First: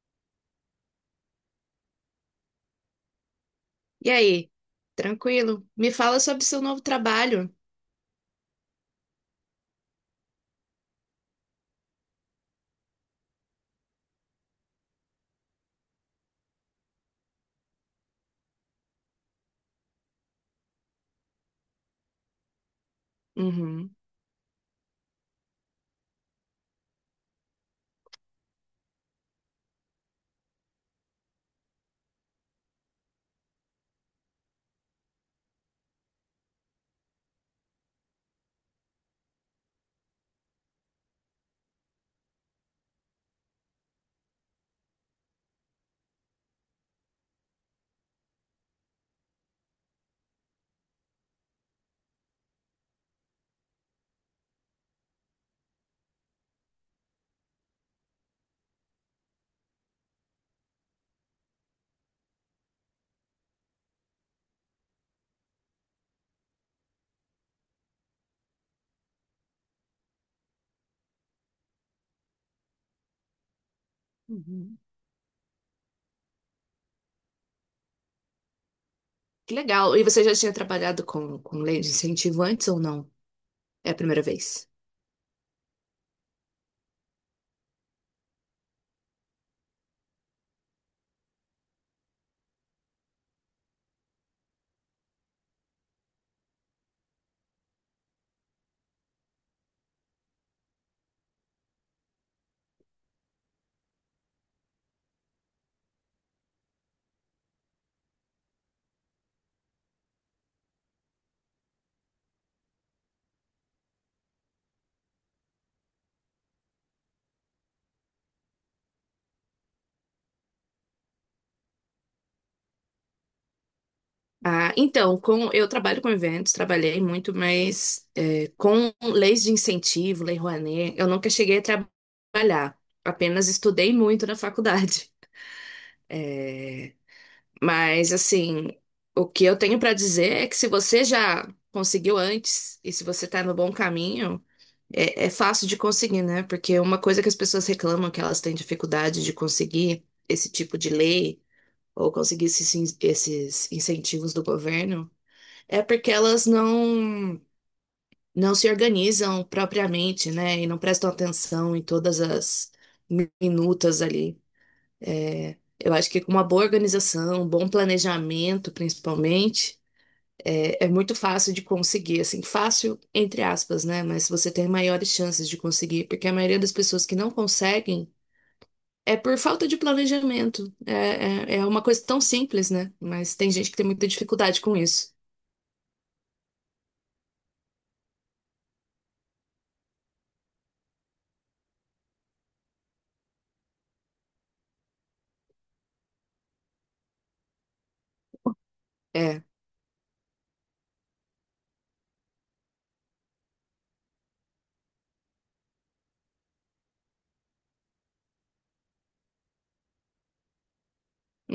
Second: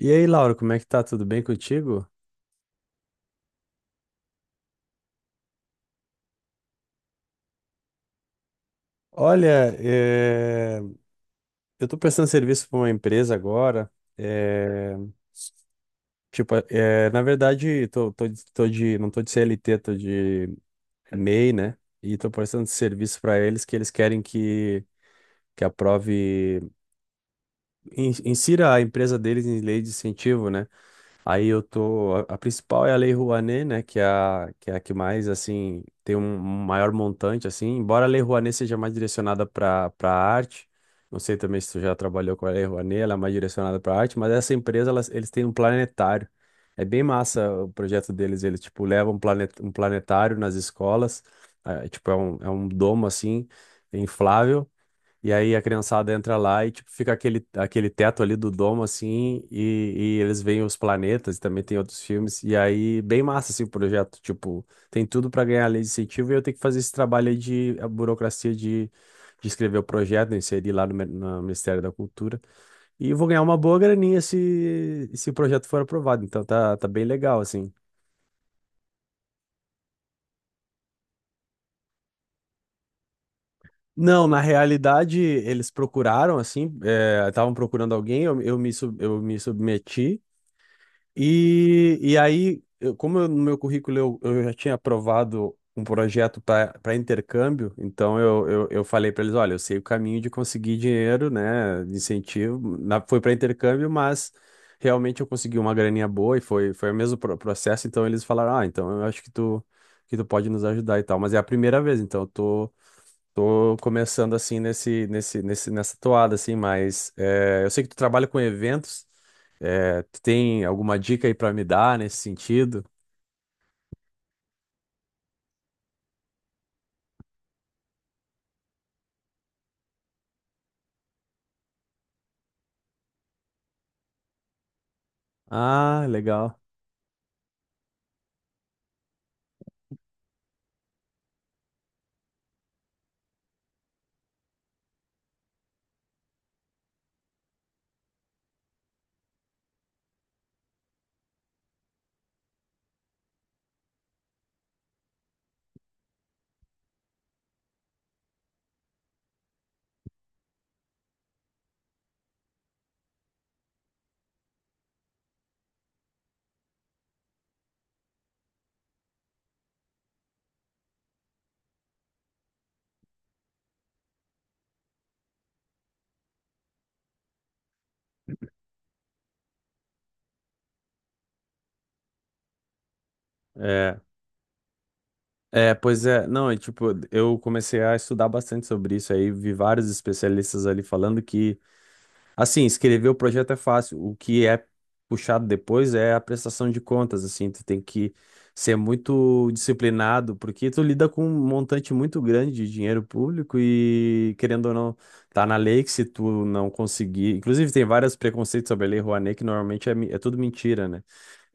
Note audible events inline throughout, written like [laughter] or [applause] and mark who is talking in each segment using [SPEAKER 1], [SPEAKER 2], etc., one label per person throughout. [SPEAKER 1] E aí, Laura, como é que tá? Tudo bem contigo?
[SPEAKER 2] E aí? Tranquilo? Me fala sobre seu novo trabalho.
[SPEAKER 1] Olha, eu tô prestando serviço para uma empresa agora. eh, Tipo, na verdade, não tô de CLT, tô de MEI, né? E tô prestando serviço para eles que eles
[SPEAKER 2] Uhum.
[SPEAKER 1] querem que aprove, insira a empresa deles em lei de incentivo, né? Aí eu tô. A principal é a Lei Rouanet, né? É a que mais, assim, tem um maior montante, assim. Embora a Lei Rouanet seja mais direcionada para arte, não sei também se tu já trabalhou com a Lei Rouanet, ela é mais direcionada para arte, mas essa empresa, eles têm um planetário. É bem massa o projeto deles. Eles, tipo, levam um planetário nas escolas, ah, tipo, é um domo, assim, inflável. E aí a criançada entra lá e tipo, fica aquele teto ali do domo, assim, e eles veem os planetas, e também tem outros filmes, e aí bem massa assim, o projeto, tipo, tem tudo para ganhar a lei de incentivo e eu tenho que fazer esse trabalho aí de a burocracia de escrever o projeto, né, inserir lá no, no Ministério da Cultura, e vou ganhar uma boa graninha
[SPEAKER 2] Uhum.
[SPEAKER 1] se o projeto for aprovado, então tá bem legal, assim.
[SPEAKER 2] Que legal. E você já tinha trabalhado com lei de incentivo antes ou não? É a primeira
[SPEAKER 1] Não, na
[SPEAKER 2] vez?
[SPEAKER 1] realidade eles procuraram, assim, estavam procurando alguém, eu me submeti. E aí, eu- como eu- no meu currículo eu já tinha aprovado um projeto para intercâmbio, então eu falei para eles: olha, eu sei o caminho de conseguir dinheiro, né, de incentivo. Foi para intercâmbio, mas realmente eu consegui uma graninha boa e foi o mesmo processo. Então eles falaram: ah, então eu acho que tu pode nos ajudar e tal. Mas é a primeira vez, então eu tô. Tô começando assim nessa toada, assim, mas é, eu sei que tu trabalha com eventos. É, tu tem alguma dica aí pra me dar nesse sentido?
[SPEAKER 2] Eu trabalho com eventos, trabalhei muito, mas com leis de incentivo, Lei Rouanet, eu nunca cheguei a trabalhar. Apenas estudei muito na faculdade. [laughs]
[SPEAKER 1] Ah, legal.
[SPEAKER 2] Mas assim, o que eu tenho para dizer é que se você já conseguiu antes e se você está no bom caminho, é fácil de conseguir, né? Porque uma coisa que as pessoas reclamam que elas têm dificuldade de conseguir esse tipo de lei ou conseguir esses incentivos do governo é porque elas não se organizam propriamente, né? E não prestam atenção em todas as minutas ali. Eu acho que com uma boa organização, um bom planejamento, principalmente, é muito fácil de conseguir, assim, fácil entre aspas, né? Mas você tem maiores chances de conseguir, porque a maioria das pessoas que não conseguem é por falta de planejamento. É uma coisa tão simples, né? Mas tem gente que tem
[SPEAKER 1] É,
[SPEAKER 2] muita dificuldade com isso.
[SPEAKER 1] pois é, não, é tipo, eu comecei a estudar bastante sobre isso aí, vi vários especialistas ali falando que assim, escrever o projeto é fácil. O que é puxado depois é a prestação de contas, assim, tu tem que ser
[SPEAKER 2] É.
[SPEAKER 1] muito disciplinado, porque tu lida com um montante muito grande de dinheiro público e, querendo ou não, tá na lei que se tu não conseguir, inclusive tem vários preconceitos sobre a Lei Rouanet, que normalmente é tudo mentira, né?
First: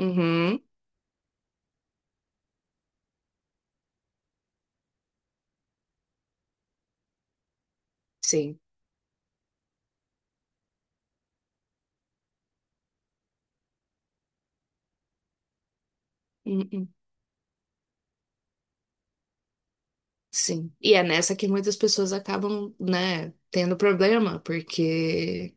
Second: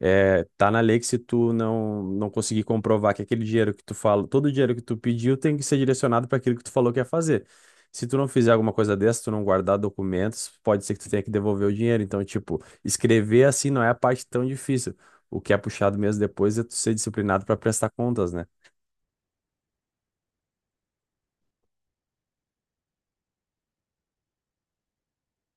[SPEAKER 1] É, tá na lei que se tu não conseguir comprovar que aquele dinheiro que tu fala, todo o dinheiro que tu pediu tem que ser direcionado para aquilo que tu falou que ia fazer. Se tu não fizer
[SPEAKER 2] Sim.
[SPEAKER 1] alguma coisa dessa, tu não guardar documentos, pode ser que tu tenha que devolver o dinheiro. Então, tipo, escrever assim não é a parte tão difícil. O que é puxado mesmo depois é tu
[SPEAKER 2] Uhum.
[SPEAKER 1] ser disciplinado para prestar contas, né?
[SPEAKER 2] Sim. E é nessa que muitas pessoas acabam, né, tendo problema, porque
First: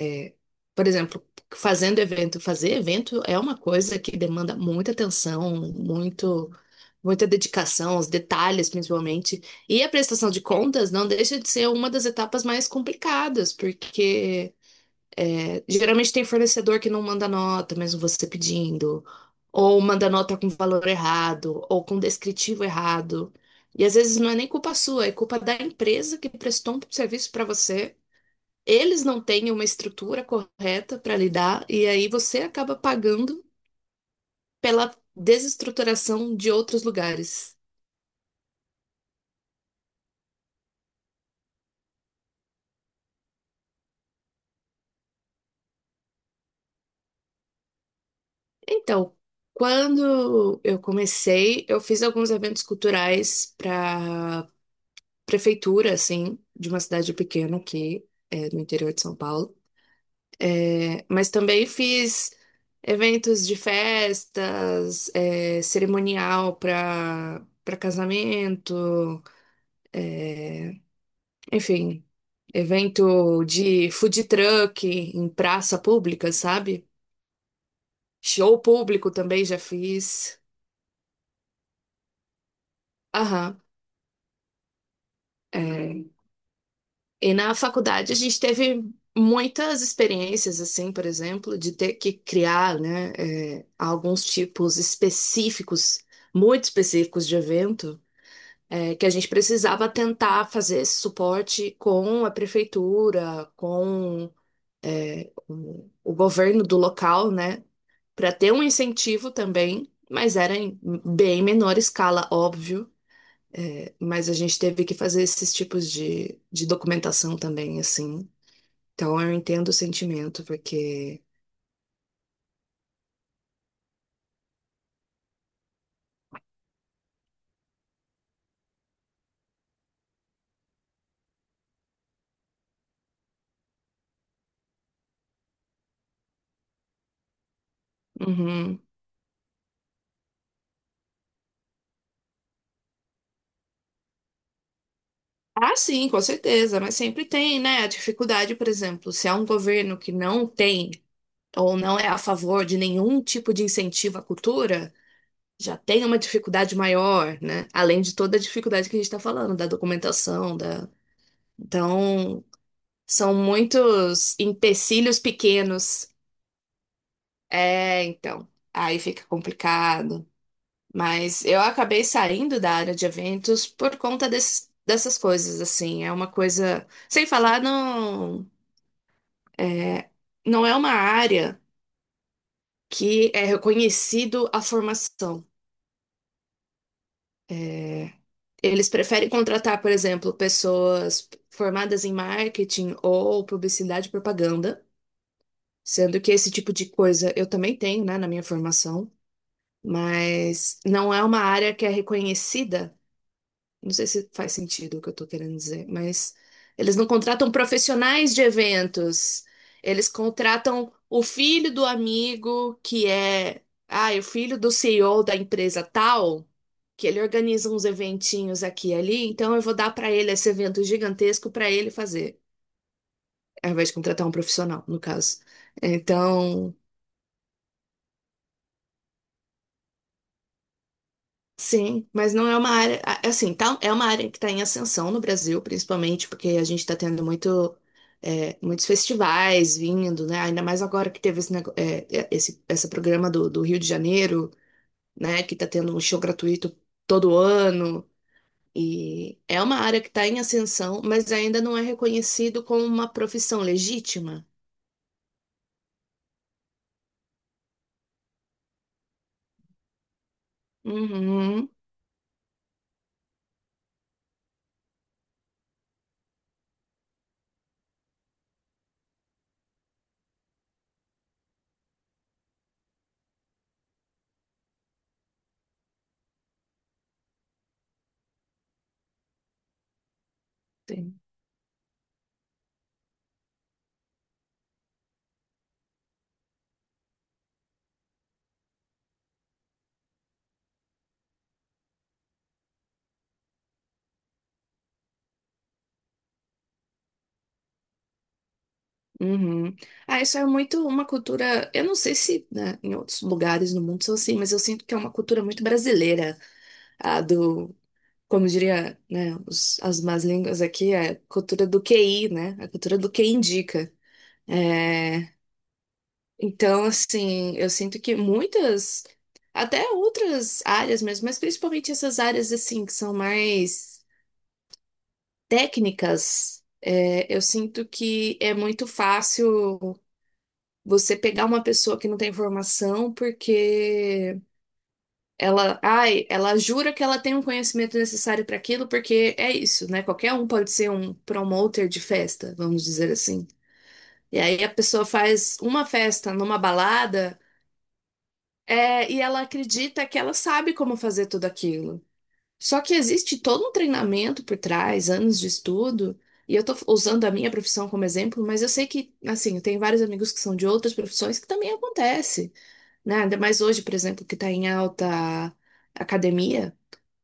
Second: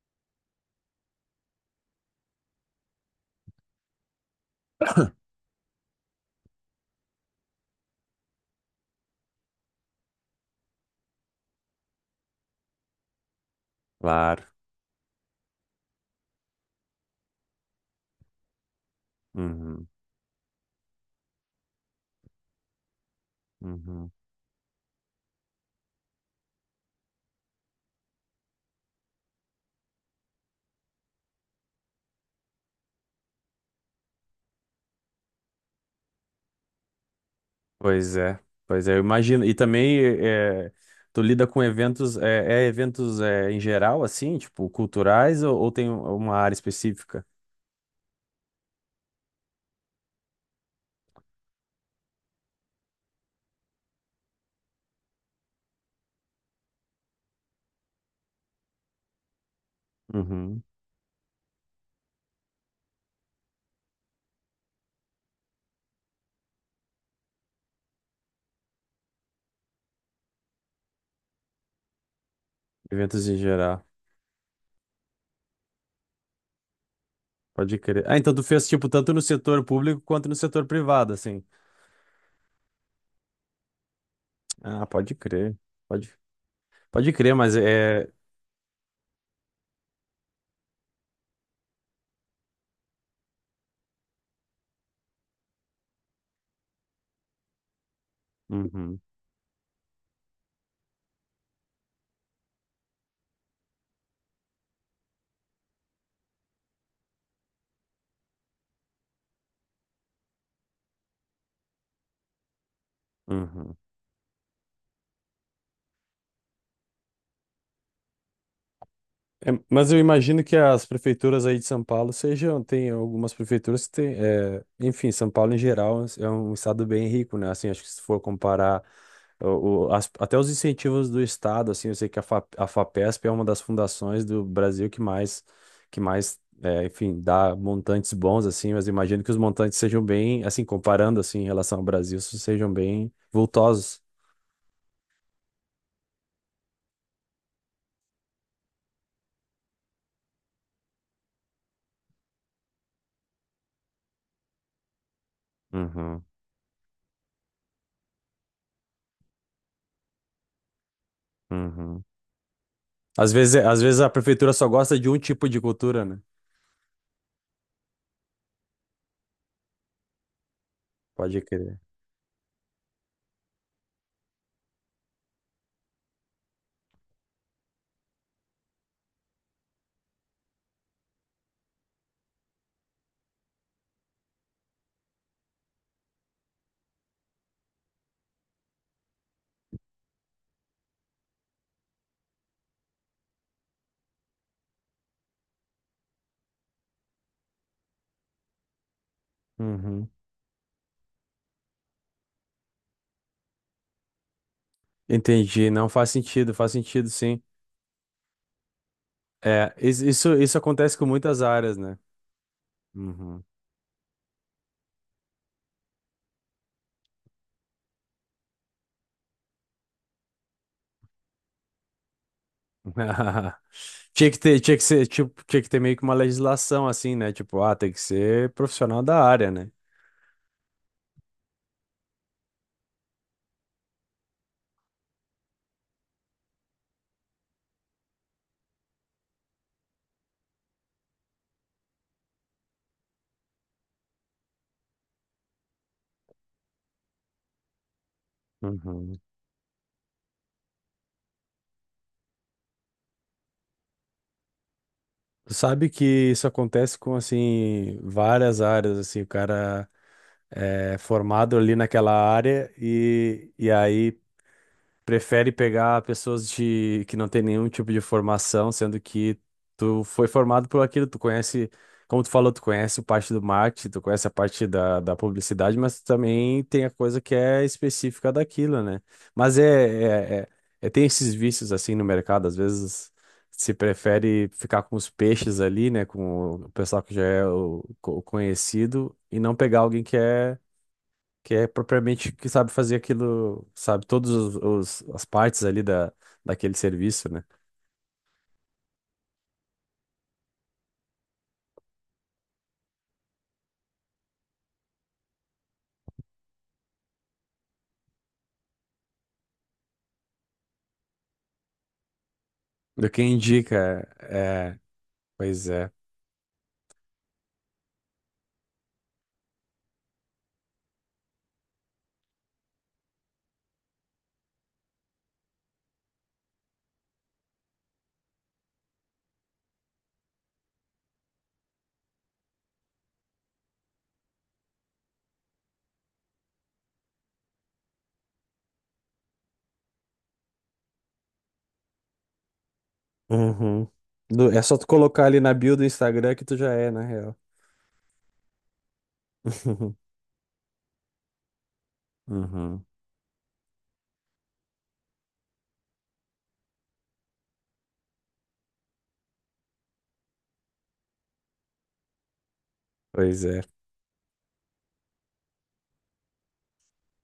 [SPEAKER 2] É, por exemplo, fazendo evento, fazer evento é uma coisa que demanda muita atenção, muita dedicação, os detalhes principalmente. E a prestação de contas não deixa de ser uma das etapas mais complicadas,
[SPEAKER 1] Claro.
[SPEAKER 2] porque geralmente tem fornecedor que não manda nota, mesmo você pedindo, ou
[SPEAKER 1] Uhum,
[SPEAKER 2] manda nota com valor errado, ou com descritivo errado. E às
[SPEAKER 1] uhum.
[SPEAKER 2] vezes não é nem culpa sua, é culpa da empresa que prestou um serviço para você. Eles não têm uma estrutura correta para lidar, e aí você acaba pagando pela desestruturação de outros lugares.
[SPEAKER 1] Pois é, pois é, eu imagino. E também é, tu lida com eventos, é, é eventos é, em geral, assim, tipo, culturais ou tem uma área específica?
[SPEAKER 2] Então, quando eu comecei, eu fiz alguns eventos culturais para prefeitura, assim, de uma cidade pequena aqui, no interior de São Paulo.
[SPEAKER 1] Uhum.
[SPEAKER 2] É, mas também fiz eventos de festas, é, cerimonial para casamento. Enfim,
[SPEAKER 1] Eventos em
[SPEAKER 2] evento
[SPEAKER 1] geral.
[SPEAKER 2] de food truck em praça pública, sabe?
[SPEAKER 1] Pode crer. Ah, então tu
[SPEAKER 2] Show
[SPEAKER 1] fez, tipo,
[SPEAKER 2] público
[SPEAKER 1] tanto no
[SPEAKER 2] também já
[SPEAKER 1] setor público quanto no
[SPEAKER 2] fiz.
[SPEAKER 1] setor privado, assim.
[SPEAKER 2] Aham.
[SPEAKER 1] Ah, pode crer.
[SPEAKER 2] É.
[SPEAKER 1] Pode, pode
[SPEAKER 2] E
[SPEAKER 1] crer,
[SPEAKER 2] na
[SPEAKER 1] mas é.
[SPEAKER 2] faculdade a gente teve muitas experiências, assim, por exemplo, de ter que criar, né, alguns tipos específicos, muito específicos de evento, é,
[SPEAKER 1] Uhum,
[SPEAKER 2] que a gente precisava tentar fazer esse suporte com a prefeitura, com, é, o governo do local, né, para ter um incentivo também, mas era em bem menor escala, óbvio.
[SPEAKER 1] uhum.
[SPEAKER 2] É, mas a gente teve que fazer esses tipos de documentação também, assim. Então eu
[SPEAKER 1] É,
[SPEAKER 2] entendo o
[SPEAKER 1] mas eu imagino
[SPEAKER 2] sentimento,
[SPEAKER 1] que as
[SPEAKER 2] porque.
[SPEAKER 1] prefeituras aí de São Paulo sejam, tem algumas prefeituras que tem, é, enfim, São Paulo em geral é um estado bem rico, né? Assim, acho que se for comparar até os incentivos do estado, assim, eu sei que a FAPESP é uma das fundações do Brasil que mais, é, enfim, dá montantes bons, assim,
[SPEAKER 2] Uhum.
[SPEAKER 1] mas imagino que os montantes sejam bem, assim, comparando, assim, em relação ao Brasil, sejam bem vultosos.
[SPEAKER 2] Ah sim, com certeza, mas sempre tem, né? A dificuldade, por exemplo, se há um governo que não tem ou não é a favor de nenhum tipo de incentivo à cultura, já tem uma
[SPEAKER 1] Uhum,
[SPEAKER 2] dificuldade maior, né? Além de toda a dificuldade que a gente está falando, da documentação, da.
[SPEAKER 1] uhum.
[SPEAKER 2] Então,
[SPEAKER 1] Às
[SPEAKER 2] são
[SPEAKER 1] vezes, é, às vezes a
[SPEAKER 2] muitos
[SPEAKER 1] prefeitura só gosta de um
[SPEAKER 2] empecilhos
[SPEAKER 1] tipo de cultura,
[SPEAKER 2] pequenos.
[SPEAKER 1] né?
[SPEAKER 2] É, então, aí fica complicado.
[SPEAKER 1] Pode
[SPEAKER 2] Mas eu
[SPEAKER 1] crer.
[SPEAKER 2] acabei saindo da área de eventos por conta desses, dessas coisas, assim. É uma coisa. Sem falar, não é, não é uma área que é reconhecido a formação. É, eles preferem contratar, por exemplo, pessoas formadas em marketing ou publicidade e propaganda, sendo que esse tipo de coisa eu também tenho, né, na minha formação.
[SPEAKER 1] Uhum.
[SPEAKER 2] Mas não é uma área que é reconhecida. Não sei se faz sentido o que eu estou querendo
[SPEAKER 1] Entendi.
[SPEAKER 2] dizer,
[SPEAKER 1] Não faz
[SPEAKER 2] mas
[SPEAKER 1] sentido, faz
[SPEAKER 2] eles não
[SPEAKER 1] sentido, sim.
[SPEAKER 2] contratam profissionais de eventos,
[SPEAKER 1] É,
[SPEAKER 2] eles
[SPEAKER 1] isso, isso
[SPEAKER 2] contratam
[SPEAKER 1] acontece com
[SPEAKER 2] o
[SPEAKER 1] muitas
[SPEAKER 2] filho
[SPEAKER 1] áreas,
[SPEAKER 2] do
[SPEAKER 1] né?
[SPEAKER 2] amigo que
[SPEAKER 1] Uhum.
[SPEAKER 2] é, ah, é o filho do CEO da empresa tal, que ele organiza uns eventinhos aqui e ali, então eu vou dar para ele esse evento gigantesco para ele fazer,
[SPEAKER 1] [laughs]
[SPEAKER 2] ao invés de contratar
[SPEAKER 1] Tinha
[SPEAKER 2] um
[SPEAKER 1] que ter, tinha que
[SPEAKER 2] profissional, no
[SPEAKER 1] ser,
[SPEAKER 2] caso.
[SPEAKER 1] tipo, tinha que ter meio que uma
[SPEAKER 2] Então,
[SPEAKER 1] legislação assim, né? Tipo, ah, tem que ser profissional da área, né?
[SPEAKER 2] sim, mas não é uma área, é assim, tá, é uma área que está em ascensão no Brasil, principalmente porque a gente está tendo muito, é, muitos festivais vindo, né? Ainda mais agora que teve esse, nego- é, é, esse programa do Rio de Janeiro, né? Que está tendo um show gratuito todo ano.
[SPEAKER 1] Uhum.
[SPEAKER 2] E é uma área que está em ascensão, mas ainda não é reconhecido como uma profissão legítima.
[SPEAKER 1] Sabe que isso acontece com, assim, várias áreas, assim, o cara é formado
[SPEAKER 2] Uhum.
[SPEAKER 1] ali naquela área e aí prefere pegar pessoas de que não tem nenhum tipo de formação, sendo que tu foi formado por aquilo, tu conhece, como tu falou, tu conhece parte do marketing, tu conhece a parte da, da publicidade, mas tu também tem a coisa que é específica daquilo, né? Mas tem esses vícios assim no mercado, às vezes se prefere ficar com os peixes ali, né, com o pessoal que já é conhecido e não pegar alguém que é propriamente que sabe fazer aquilo, sabe, as partes ali da, daquele serviço, né?
[SPEAKER 2] Uhum. Ah, isso é muito uma cultura. Eu não sei se, né, em outros lugares no mundo são assim, mas eu sinto que é uma cultura muito brasileira, a do, como diria, né, as más línguas aqui, é a cultura do QI, né? A cultura
[SPEAKER 1] Do
[SPEAKER 2] do
[SPEAKER 1] que
[SPEAKER 2] que indica.
[SPEAKER 1] indica, é,
[SPEAKER 2] É,
[SPEAKER 1] pois é.
[SPEAKER 2] então, assim, eu sinto que muitas, até outras áreas mesmo, mas principalmente essas áreas assim que são mais técnicas, é, eu sinto que é muito fácil você pegar uma pessoa que não tem formação porque ela, ai, ela jura que ela tem um conhecimento necessário para aquilo, porque é isso, né? Qualquer um pode ser um promoter de festa, vamos dizer assim.
[SPEAKER 1] Uhum.
[SPEAKER 2] E
[SPEAKER 1] É
[SPEAKER 2] aí a
[SPEAKER 1] só tu
[SPEAKER 2] pessoa
[SPEAKER 1] colocar ali na
[SPEAKER 2] faz
[SPEAKER 1] bio do
[SPEAKER 2] uma festa
[SPEAKER 1] Instagram que tu
[SPEAKER 2] numa
[SPEAKER 1] já é, na real.
[SPEAKER 2] balada, é, e ela acredita
[SPEAKER 1] [laughs]
[SPEAKER 2] que ela sabe como fazer tudo aquilo. Só
[SPEAKER 1] Uhum.
[SPEAKER 2] que existe todo um treinamento por trás, anos de estudo. E eu tô usando a minha profissão como exemplo, mas eu sei que, assim, eu tenho vários amigos que são de outras profissões que também acontece. Né? Ainda
[SPEAKER 1] Pois é.
[SPEAKER 2] mais hoje, por exemplo, que está em alta academia,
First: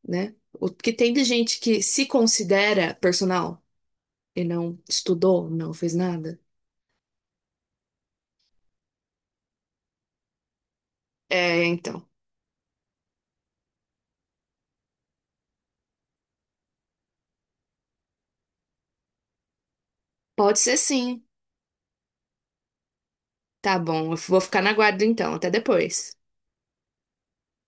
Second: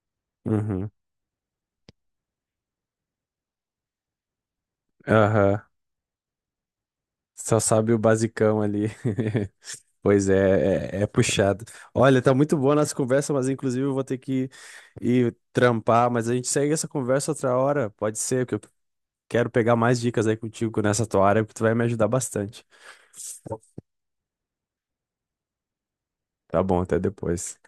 [SPEAKER 2] né? O
[SPEAKER 1] Uhum.
[SPEAKER 2] que tem de gente que se considera personal e não estudou,
[SPEAKER 1] Aham.
[SPEAKER 2] não fez nada?
[SPEAKER 1] Só sabe o basicão ali. [laughs] Pois é, é, é
[SPEAKER 2] É,
[SPEAKER 1] puxado.
[SPEAKER 2] então.
[SPEAKER 1] Olha, tá muito boa a nossa conversa, mas inclusive eu vou ter que ir trampar, mas a gente segue essa conversa outra hora, pode ser, porque eu quero pegar mais dicas aí
[SPEAKER 2] Pode ser
[SPEAKER 1] contigo nessa
[SPEAKER 2] sim.
[SPEAKER 1] tua área, porque tu vai me ajudar bastante.
[SPEAKER 2] Tá bom, eu vou ficar na guarda então. Até depois.
[SPEAKER 1] Tá bom, até depois.